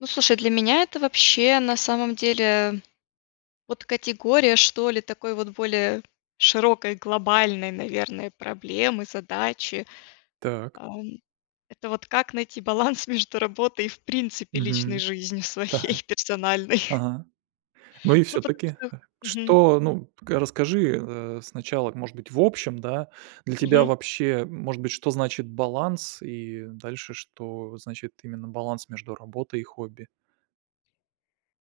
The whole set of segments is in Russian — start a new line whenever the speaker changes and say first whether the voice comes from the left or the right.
left: Ну, слушай, для меня это вообще, на самом деле, э, вот категория, что ли, такой вот более широкой, глобальной, наверное, проблемы, задачи,
right: Так.
left: ам. Это вот как найти баланс между работой и, в принципе, личной
right: Мгм.
left: жизнью
right: Так.
left: своей персональной?
right: Ага. Ну и
left: Ну потому
right: всё-таки,
left: что мгм.
right: что ну, к расскажи, э, сначала, может быть, в общем, да, для тебя
left: Мгм.
right: вообще, может быть, что значит баланс и дальше, что значит именно баланс между работой и хобби?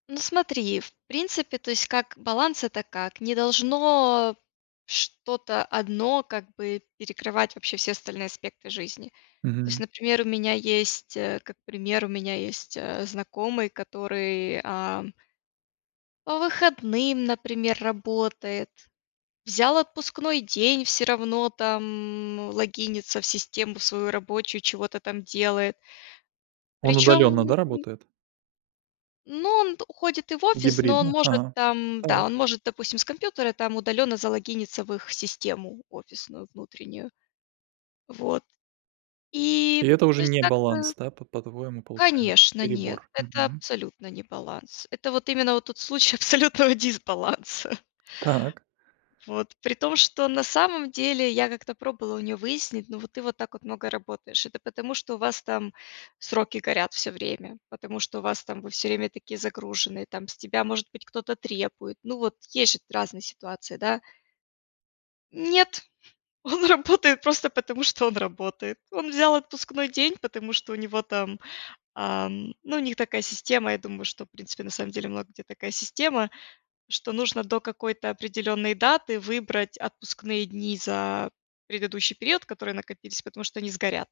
left: Ну, смотри, в принципе, то есть, как баланс, это как: не должно что-то одно, как бы, перекрывать вообще все остальные аспекты жизни. То есть,
right: Мгм.
left: например, у меня есть, э, как пример, у меня есть, э, знакомый, который, ам по выходным, например, работает. Взял отпускной день, всё равно там, м, логинится в систему свою рабочую, чего-то там делает.
right: Он
left: Причём
right: удаленно, да,
left: он
right: работает?
left: Ну, он т уходит и в офис, но он
right: Гибридно.
left: может
right: Ага.
left: там, да,
right: Так.
left: он может, допустим, с компьютера там удаленно залогиниться в их систему офисную внутреннюю. Вот. И
right: И это
left: то
right: уже
left: есть
right: не
left: как-то
right: баланс, да, по по-твоему получается?
left: Конечно, нет,
right: Перебор.
left: это
right: Мгм.
left: абсолютно не баланс. Это вот именно вот тот случай абсолютного дисбаланса.
right: Так.
left: Вот. При том, что на самом деле я как-то пробовала у нее выяснить: "Но ты вот так много работаешь. Это потому что у вас там сроки горят всё время, потому что у вас там вы всё время такие загруженные, там с тебя, может быть, кто-то требует?" Ну, вот есть же разные ситуации, да? Нет, он работает просто потому, что он работает. Он взял отпускной день, потому что у него там, ам, ну, у них такая система, я думаю, что, в принципе, на самом деле много где такая система, что нужно до какой-то определённой даты выбрать отпускные дни за предыдущий период, который накопился, потому что они сгорят.